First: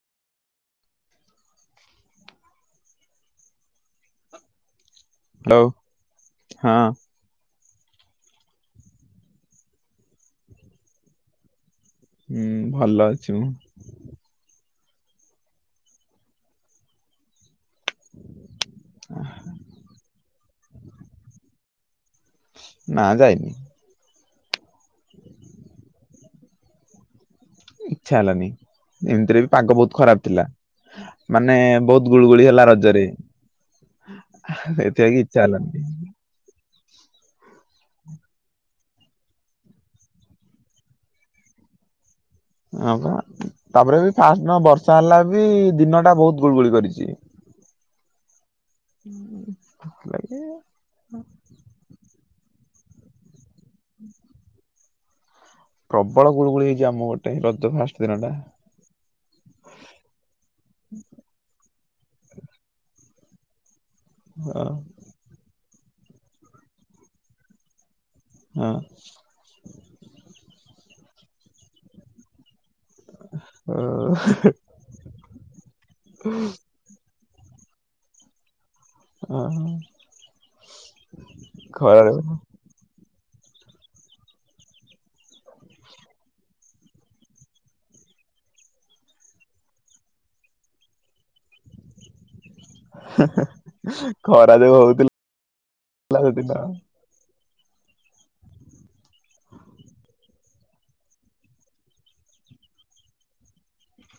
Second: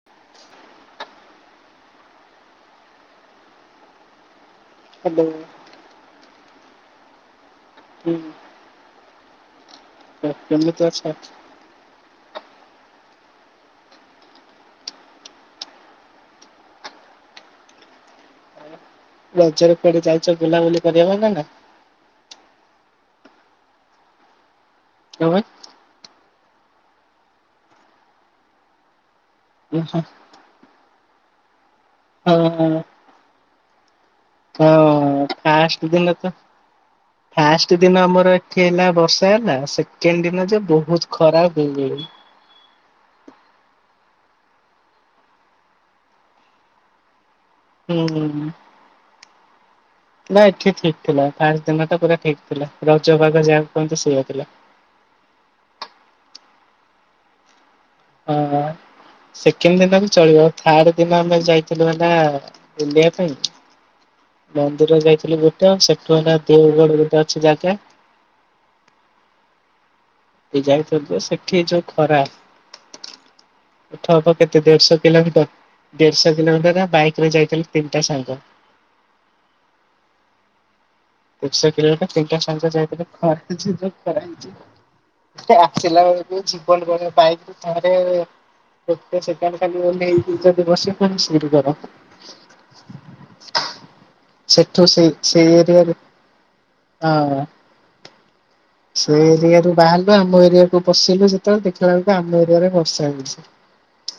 [inaudible] Hello hello ହଁ ହୁଁ କେମିତି ଅଛ ହୁଁ ଭଲ ଅଛି ମୁଁ ରଜରେ କୁଆଡେ ଯାଇଛ ବୁଲାବୁଲି କରିବା ପାଇଁ ନା ନା ଯାଇନି [unintelligible] ଇଚ୍ଛା ହେଲାନି ଏମିତି ରେ ପାଗ ବହୁତ ହଁ ଖରାପ ଥିଲା। ମାନେ ବହୁତ ଗୁଳୁଗୁଳି ହେଲା ରଜରେ। [unintelligible] କାଷ୍ଟ ଦିନ ତ ଫାଷ୍ଟ ଦିନ ଆମର ଏଠି ହେଲା ବର୍ଷା ହେଲା, ସେକେଣ୍ଡ ଦିନ ଯେ ବହୁତ ଖରା ଗୁଳୁଗୁଳି। ହଁ ପା, ତାପରେ ବି ଫାଷ୍ଟ ଦିନ ବର୍ଷା ହେଲା ବି ଦିନଟା ବହୁତ ଗୁଳୁଗୁଳି କରିଛି। ହୁଁ ହୁଁ, ସେଥିଲାଗି ନା ଏଠି ଠିକ୍ ଥିଲା, ଫାଷ୍ଟ ଦିନଟା ପୁରା ଠିକ୍ ଥିଲା, ରଜ ପାଗ ଯାହାକୁ କୁହନ୍ତି ସେଇଆ ଥିଲା। ପ୍ରବଳ ଗୁଳଗୁଳି ହେଇଛି ଆମ ପଟେ, ରଜ ଫାଷ୍ଟ ଦିନ ଟା ହଁ, ସେକେଣ୍ଡ ଦିନ ବି ଚଳିବ, ଥାର୍ଡ ଦିନ ଆମେ ଯାଇ ଥିଲୁ ଘଣ୍ଟା ବୁଲିବା ପାଇଁ, ହଁ। ମନ୍ଦିର ଯାଇଥିଲୁ ବୁ ସେଟା ସେଠୁ ଗୋଟେ ଦେଓଗଡ଼ ଗୋଟେ ଅଛି ଜାଗା। ହଁ, ଏ ଯାଇଥିଲୁ ଯେ ସେଠି ଯୋଉ ଖରା। ଠ କ କେତେ ଦେଢ଼ଶ କିଲୋମିଟର? ଦେଢ଼ଶହ କିଲମିଟର ଆମେ ବାଇକିରେ ଯାଇଥିଲୁ ତିନିଟା ସାଙ୍ଗ। ଓ ହୋ। [unintelligible] କିଲୋମିଟର ତିନିଟା ସାଙ୍ଗ ଯାଇଥିଲୁ, ଖଟିଚି ଯୋଉ ପାଇଚି ଆସିଲା ବେଳକୁ ଜୀବନ ଗଲେ, ବାଇକ୍ ରୁ ଥରେ ଫତ ସେକଣ୍ଡ ଖାଲି ଓଲେହିକି ଯଦି ବସି ପଡ଼ିବୁ, ଶୀଘ୍ର କର। ଖରା ଯୋଉ ସେଠୁ ସେ ହଉଥିଲା ସେଇ ଏରିଆରେ [unintelligible] ହଁ, ସେ ଏରିଆରୁୁ ବାହାରିଲୁ, ଆମ ଏରିଆକୁ ପଶିଲୁ, ଯେତବେଳେ ଦେଖିଲା ବେଳକୁ ଆମ ଏରିଆ ରେ ବର୍ଷା ହଉଛି।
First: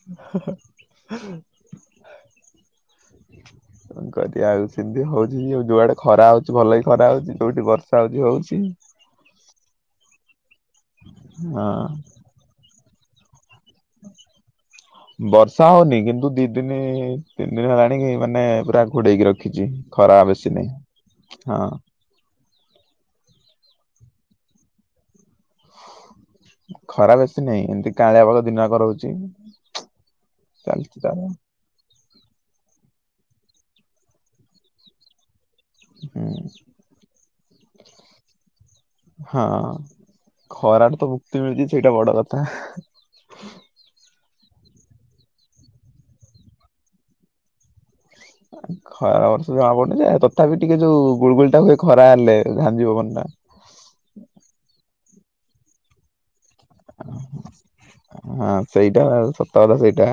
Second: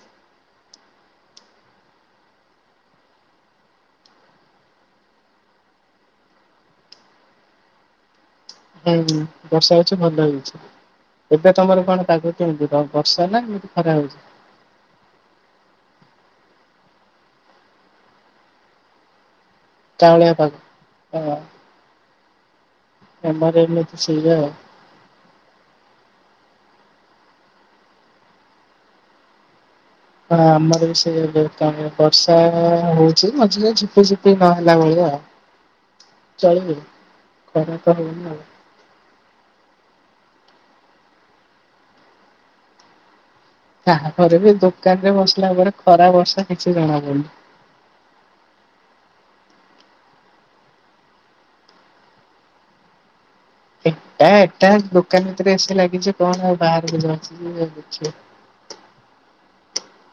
[inaudible] କଣ କରିବା ଆଉ ସେମିତି ହଉଛି, ଯୁଆଡ଼େ ଖରା ହଉଛି ଭଲକି ଖରା ହଉଛି, ଯୋଉଠି ବର୍ଷା ହଉଛି ହଉଛି। ହୁଁ, ବର୍ଷା ଅଛି ଭଲ ହେଇଛି, ଏବେ ତମର ହଁ। କଣ ପାଗ? କେମିତି ବର୍ଷା ନା ଏମିତି ଖରା ହଉଛି? ବର୍ଷା ହଉନି କିନ୍ତୁ ଦି ଦିନ ତିନି ଦିନ ହେଲାଣି ମାନେ ପୁରା ଘୋଡେଇକି ରଖିଛି। ଖରା କାଉଁଳିଆ ପାଗ। ବେଶି ନାହିଁ ହଁ। [unintelligible] ଖରା ବେଶି ନାହିଁ, ଏମିତି କାଉଳିଆ ପାଗ ଦିନ ସାରା ରହୁଛି। ହଁ ଆମର ବି ଚାଲିଛି ତାର ସେୟା ହୁଏ। ତାପରେ ବର୍ଷା ହଉଛି, ମଝିରେ ଝିପି ଝିପି ନ ହେଲା ଭଳିଆ। ହୁଁ ଚଳିବେ, ଖରା ତ ହଉନି ଆଉ। ହଁ, ଖରା ରୁ ତ ମୁକ୍ତି ମିଳୁଛି ସେଇଟା ବଡ଼ କଥା। ତାପରେ ବି ଦୋକାନ ରେ ବସିଲା ପରେ ଖରା ବର୍ଷା କିଛି ଜଣା ପଡୁନି। [unintelligible] ଖରା ବର୍ଷା ଜଣା ପଡ଼ନି ଯେ, ତଥାପି ଟିକେ ଯୋଉ ଗୁଳୁଗୁଳି ଟା ହୁଏ, ଖରା ହେଲେ ଝାଞ୍ଜି ପବନଟା। ଏଟା ଏଟା ଦୋକାନ ଭିତରେ ଏସି ଲାଗିଛି, କଣ ଆଉ ବାହାରକୁ ଜଣା ପଡିବ। [unintelligible] ହଁ ସେଇଟା ସତ କଥା ସେଇଟା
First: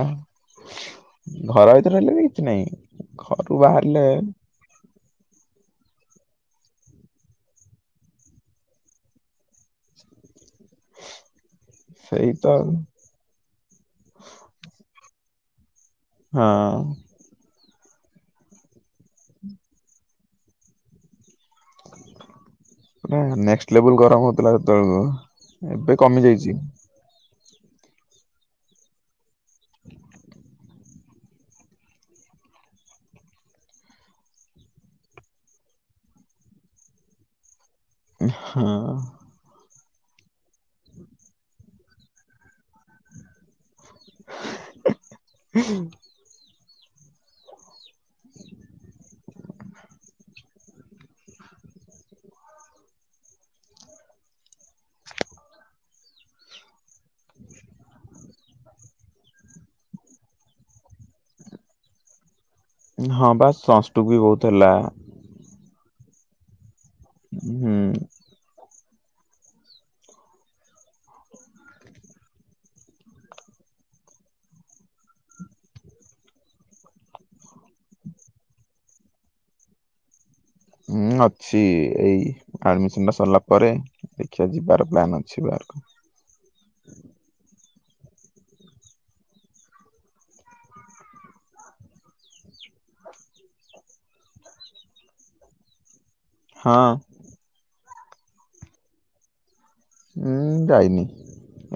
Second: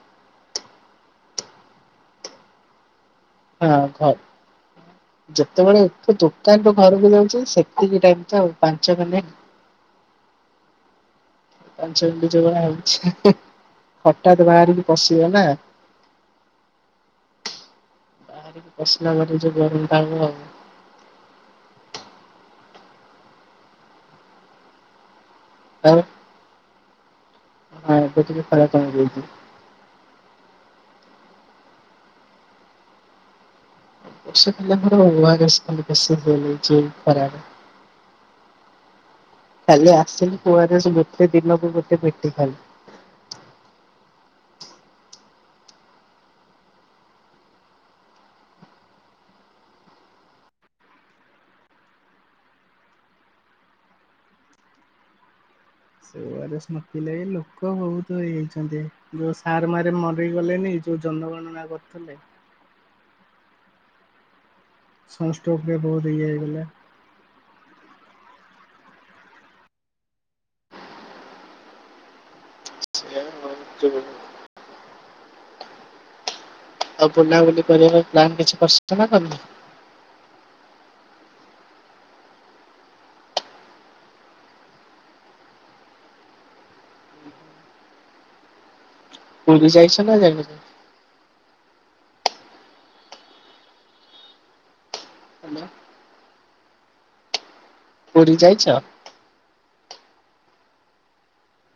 ଘର ଭିତରେ ହେଲେ ବି କିଛି ନାହିଁ। ଘରୁ ହଁ ବାହାରିଲେ ଖ ଯେତେବେଳେ ଏଠୁ ଦୋକାନରୁୁ ଘରକୁ ଯାଉଛି, ସେତିକି ଟାଇମ ତ ପାଞ୍ଚ ମିନି ପାଞ୍ଚ ମିନିଟ ସେଇ ଯୋଉ ତ ଭଳିଆ ହଉଛି। ହଠାତ୍ ବାହାରିକି ପଶିବ ନା। ହଁ। ପଶିଲା ପରେ ଯୋଉ ଗରମ ଟା ହବ। ନେକ୍ସଟ୍ ଲେବୁଲ୍ ଗରମ ହଉଥିଲା ସେତବେଳକୁ, ଏବେ ଆଉ କମି ଯାଇଚି। ହଁ, ଏବେ ଟିକେ ଖରା କମି ଯାଇଚି। [unintelligible] ଉ ହୁଁ। କାଲି ଆସିଲି କୁଆର ଗୋଟେ ଦିନକୁ ଗୋଟେ ପେଟି ଖାଲି। [unintelligible] [unintelligible] ଲୋକ ବହୁତ ହେଇଯାଇଛନ୍ତି ଯୋଉ ସାର୍ ମାର ମରିଗଲେଣିି? ଯୋଉଁ ଜନଗଣନାଁ କରୁଥିଲେ? ହଁ ବା ସଷ୍ଟରଙ୍ଗ ବହୁଟୁ ହେଲା। ସଷ୍ଟକୋ [unintelligible] ବହୁତ ହେଇଯାଇଥିଲା। ହୁଁ। [unintelligible] ଆଉ ବୁଲାବୁଲି କରିବାପାଇଁ ପ୍ଲାନ୍ କିଛି କରିଛନ୍ତି ନାଁ ନାହିଁ? ହୁଁ ଅଛି ଏଇ ଆଡମିସନ ଟା ସରିଲା ପରେ। ଦେଖିବା ଯିବାର ପ୍ଲାନ୍ ଅଛି ବାହାରକୁ। ହୁଁ ପୁରୀ ଯାଇଚ ନା ଯାଇନ? ହଁ। ପୁରୀ ଯାଇଚ? ଉୁଁ ଯାଇନି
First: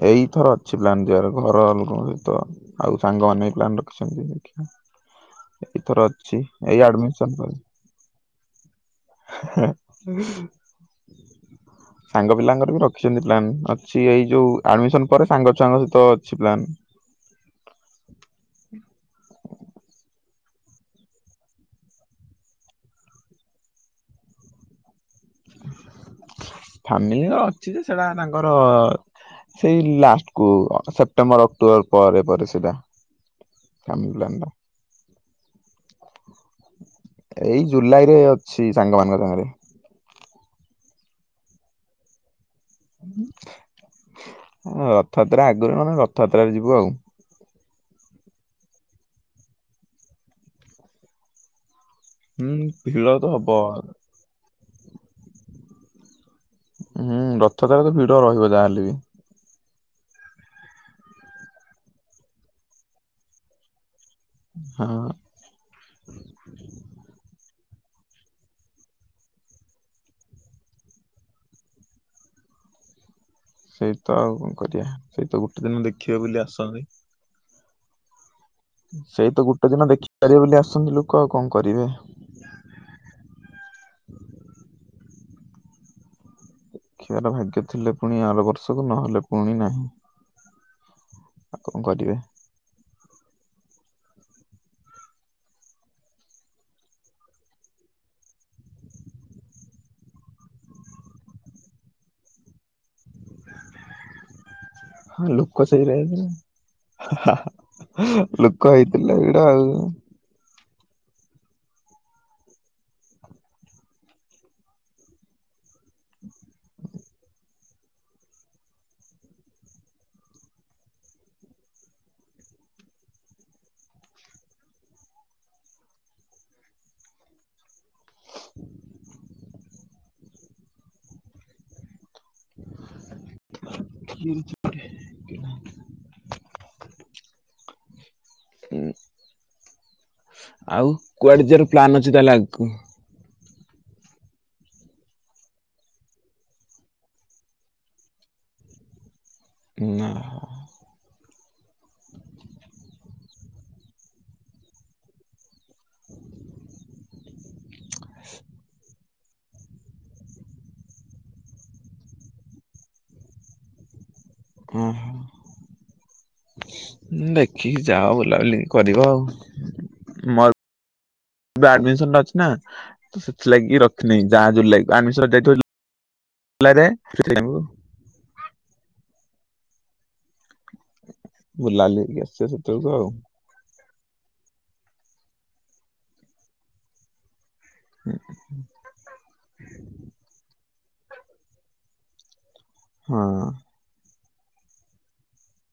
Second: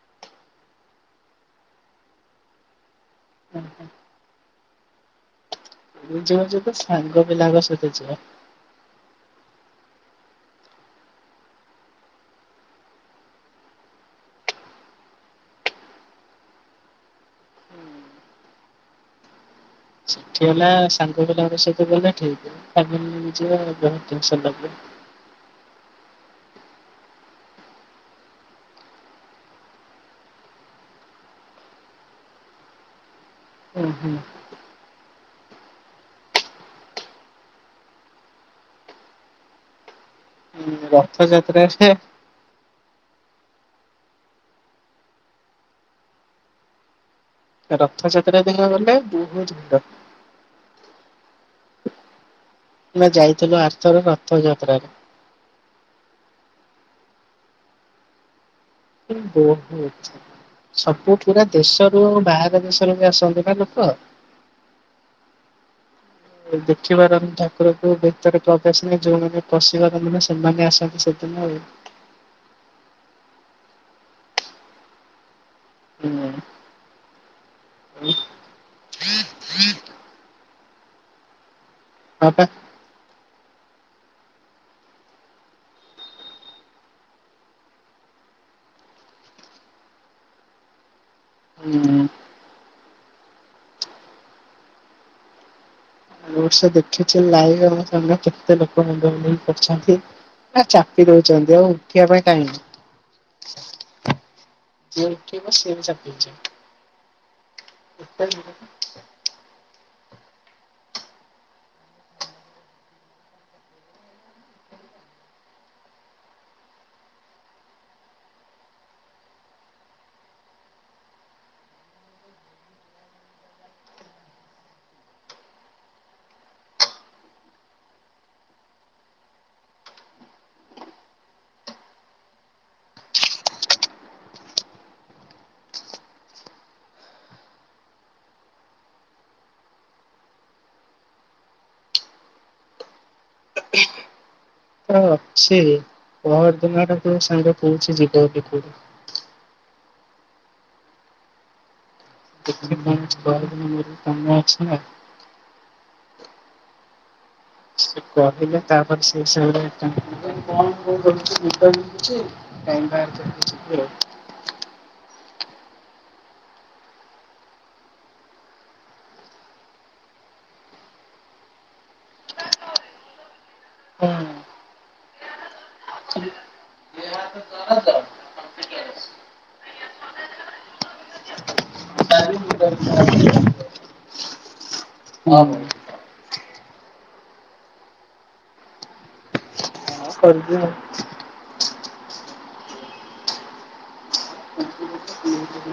ଏଇଥର ଅଛି ପ୍ଲାନ ଯିବାର ଘର ଲୋକଙ୍କ ସହିତ। ଆଉ ସାଙ୍ଗମାନେ ପ୍ଲାନ୍ ରଖିଛନ୍ତି ଦେଖିବା। ଏଇଥର ପୁରୀ ଅଛି ଯିବା ଯଦି ଏଇ ସାଙ୍ଗ ଆଡମିସନ ପିଲାଙ୍କ ସହିତ ଯିବା। ହେଁ ହ ସାଙ୍ଗ ପିଲାଙ୍କର ବି ରଖିଛନ୍ତି ପ୍ଲାନ୍ ଅଛି ଏଇ ଯୋଉ ଆଡମିସନ ପରେ ସାଙ୍ଗ ଛୁଆଙ୍କ ସହିତ ଅଛି ପ୍ଲାନ ଥିଲା ସାଙ୍ଗ ପିଲାଙ୍କ ସହିତ ଗଲେ ଠିକ [unintelligible] ଫ୍ୟାମିଲି ଅଛି ଯେ ସେଟା ତାଙ୍କର ସେଇ ଲାଷ୍ଟ କୁ ସେପ୍ଟେମ୍ବର ଅକ୍ଟୋବର ପରେ ପରେ ସେଇଟା। ଫ୍ୟାମିଲି ପ୍ଲାନ ଟା। ଏଇ ଜୁଲାଇ ରେ ଅଛି ସାଙ୍ଗମାନଙ୍କ ସାଙ୍ଗରେ। ହୁଁ ରଥଯାତ୍ରା ସେ ରଥଯାତ୍ରା ଆଗରୁ ନହେଲେ ରଥଯାତ୍ରାରେ ଯିବୁ ଆଉ। ରଥଯାତ୍ରା ଦିନ ଗଲେ ବହୁତ ସୁନ୍ଦର। ହୁଁ ଭିଡ ଆମେ ତ ହବ ଯାଇଥିଲୁ ଆରଥର ରଥଯାତ୍ରାରେ। ହୁଁ ରଥ ତାର ଭିଡ ରହିବ ଯାହାହେଲେ ବି। [unintelligible] ସବୁ ପୁରା ଦେଶରୁ ବାହାର ଦେଶରୁ ବି ଆସନ୍ତି ନା ଲୋକ। ହଁ। [unintelligible] ଦେଖିପାରନି ଠାକୁରଙ୍କୁ ଭିତରେ ପ୍ରବେଶ ନାହିଁ, ଯୋଉମାନେ ପଶିପାରନ୍ତିଁ ନା ସେମାନେ ଆସନ୍ତି ସେ [unintelligible] ସେଇ ତ ଆଉ କଣ କରିବା ସେଇ ତ ଗୋଟେ ଦିନ ଦେଖିବେ ହୁଁ ବୋଲି ଆସନ୍ତି। [unintelligible] ସେଇ ତ ଗୋଟେ ଦିନ ଦେଖିପାରିବେ ବୋଲି ଆସନ୍ତି ଲୋକ ଆଉ କଣ କରିବେ। ହଁ ତ। ଦେଖିବାର ଭାଗ୍ୟ ଥିଲେ ପୁଣି ଆର ବର୍ଷକୁ ନହେଲେ ପୁଣି ନାହିଁ। ଆଉ କଣ ହୁଁ କରିବେ। ମୁଁ ଏ ବର୍ଷ ଦେଖିଛି ଲାଇଭମ ସାମ୍ନା କେତେ ଲୋକ ମୁଣ୍ଡ ବୁଲେଇ ପଡିଛନ୍ତି। ଏରା ଚାପି ଦଉଛନ୍ତି ଆଉ ଉଠିବା ପାଇଁ ଟାଇମ ନାହିଁ। ଯେ ହଁ ଉଠେଇବ ଲୋକ ସେ ବି ସେଇରା ଚାପିଛି। ଲୋକ ହେଇଥିଲେ ଭିଡ ଆଉ। ହୁଁ ଆଉ କୁଆଡେ ଯିବାର ପ୍ଲାନ୍ ଅଛି ତାହେଲେ ଆଗକୁ? ସେ ପହରଦିନ ର ଯୋଉ ସାଙ୍ଗ କହୁଛିି ଯିବ ବୋଲି ପୁରୀ। ନା ହ। [unintelligible] ସେ କହିଲା ତା ପଛରେ [unintelligible] କଣ କଣ କରୁଛି [unintelligible] ହୁଁ। ଦେଖିକି ଯାଅ ବୁଲାବୁଲି କରିବ ଆଉ। ମ ଆଡିମିସନ ଅଛି ନା। ସେଥିଲାଗି ରଖିନି ଆଉ। ଯାହା [unintelligible] ହଁ ବୁଲାବୁଲି କରି ଆସିବ ସେତେବେଳକୁ ଆଉ। ହଁ ଭାଇ। [unintelligible] [unintelligible] ହୁଁ।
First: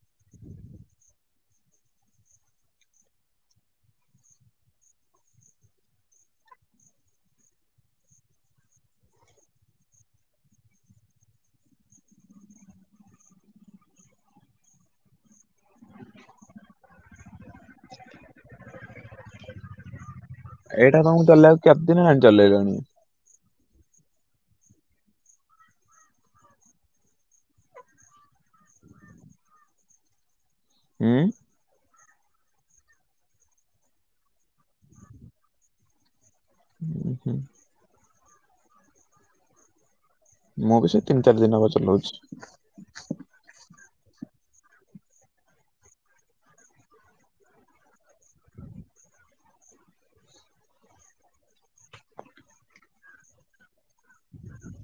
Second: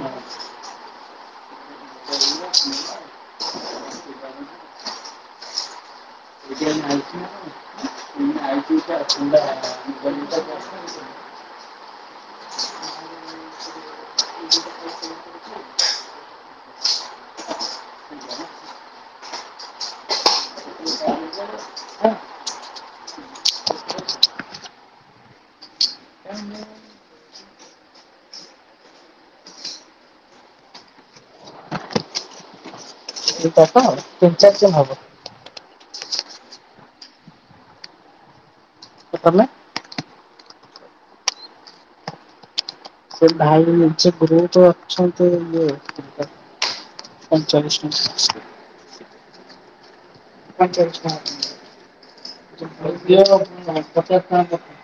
ଆଉ। ଏଇଟା ତ ତିନି [unintelligible] ଏଇଟା ତମକୁ ଚଲେଇବାକୁ କେତେଦିନ ହେଲା ଚଲେଇଲଣି? ଏ ହୁଁ ଏଇଟାତ ତିନି ଚାରି ଜିନ ହବ। ହୁଁ ହୁଁ ତମେ? ମୁଁ ବି ସେ ତିନ ଚାରି ଦିନ ହେବ ଚଲଉଛି। ସେ ଭାଇ ନିଜେ ଗ୍ରୁପ ରେ ଅଛନ୍ତି ଇଏ ପୈଁଚାଳିଶ [unintelligible] [unintelligible]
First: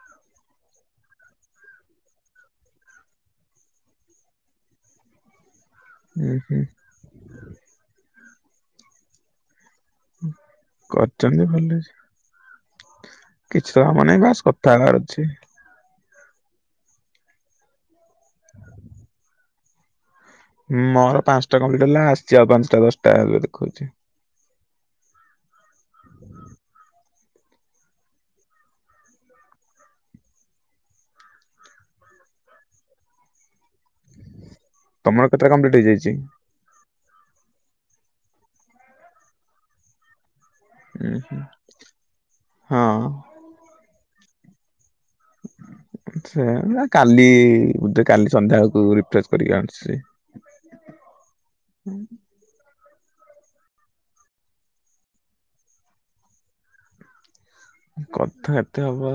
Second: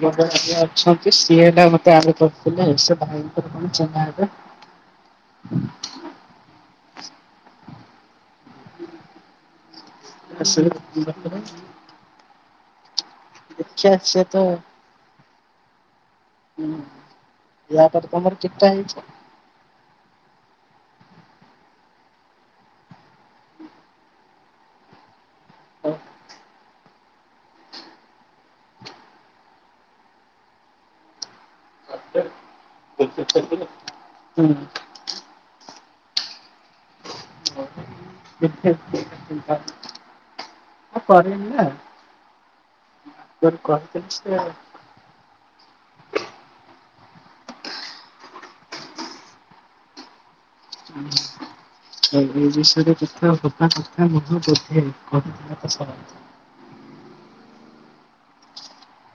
[unintelligible] ଅଛନ୍ତି ସିଏ ହେଲା ମତେ ଆଡ କରିଥିଲେ ଆଉ ସେ ଭାଇଙ୍କର କଣ ଚିଂହା ହେବେ। ହୁଁ ହୁଁ। ଆସିବେ କରଛନ୍ତି ଭଲ ହେଇଛି। କିଛି ତ ଦେଖିଆ କାମ ସିଏ ନାହିଁ ତ ବାସ୍ କଥା ହବାର ଅ ଛି। ହୁଁ ୟା ପରେ ତମର କେତଟା ହେଇଛି? ହୁଁ ମୋର ପାଞ୍ଚଟା କମ୍ପ୍ଲିଟ ହେଲା। ଆସିଛି ଆଉ ପାଞ୍ଚଟା ଦଶଟା ଏବେ ଦେଖଉଛି। [unintelligible] ହୁଁ। ତମର କେତେଟା କମ୍ପ୍ଲିଟ ହେଇଯାଇଛି? [unintelligible] ଦିଟା ତିନଟା। ଉଁ ହୁଁ ହଁ। [unintelligible] କହିଥିଲେ ସେ ହ ସେ ନା କାଲି ବୋଧେ କାଲି ସନ୍ଧ୍ୟାବେଳକୁ ରିଫ୍ରେସ କରିକି [unintelligible] ହୁଁ। ଏ ବିଷୟରେ [unintelligible] କଥା ଏତେ ହଵା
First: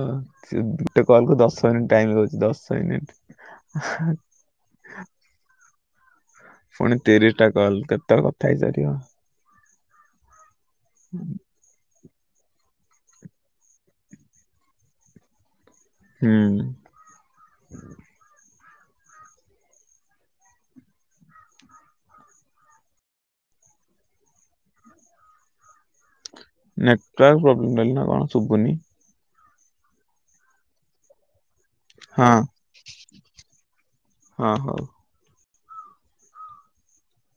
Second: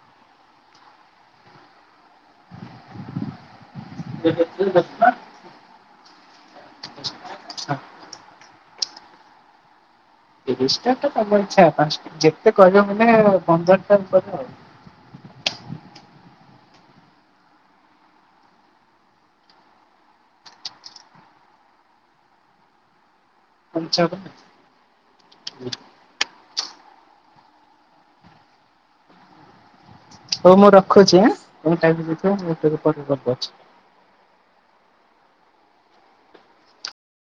ସେ ଗୋଟେ କଲ କୁ ଦଶ ମିନିଟ ଟାଇମ୍ ଦଉଚି ଦଶ ମିନିଟ। ହ [inaudible] ଫୁଣି ତିରିଶ ଟା କଲ କେତେ ଆଉ କଥା ହେଇ ସାରିବ। ତିରିଶ ଟା ତ ତମ ଇଚ୍ଛା ପାଞ୍ଚଟା ଯେତେ କରିବ ମାନେ ପନ୍ଦର ଟା କର ଆଉ। ହୁଁ। [unintelligible] ନେଟୱାର୍କ ପ୍ରୋବ୍ଲେମ୍ ରହିଲା ନା କଣ ଶୁଭୁନି। ହଉ ମୁଁ ରଖୁଛି ଆଁ ତମେ ଖାଇପିଇ ହଁ ଦେଇଥିବ ମୁଁ ଟିକେ ପରେ କଲ୍ କରୁଛି। ହଁ ହଉ।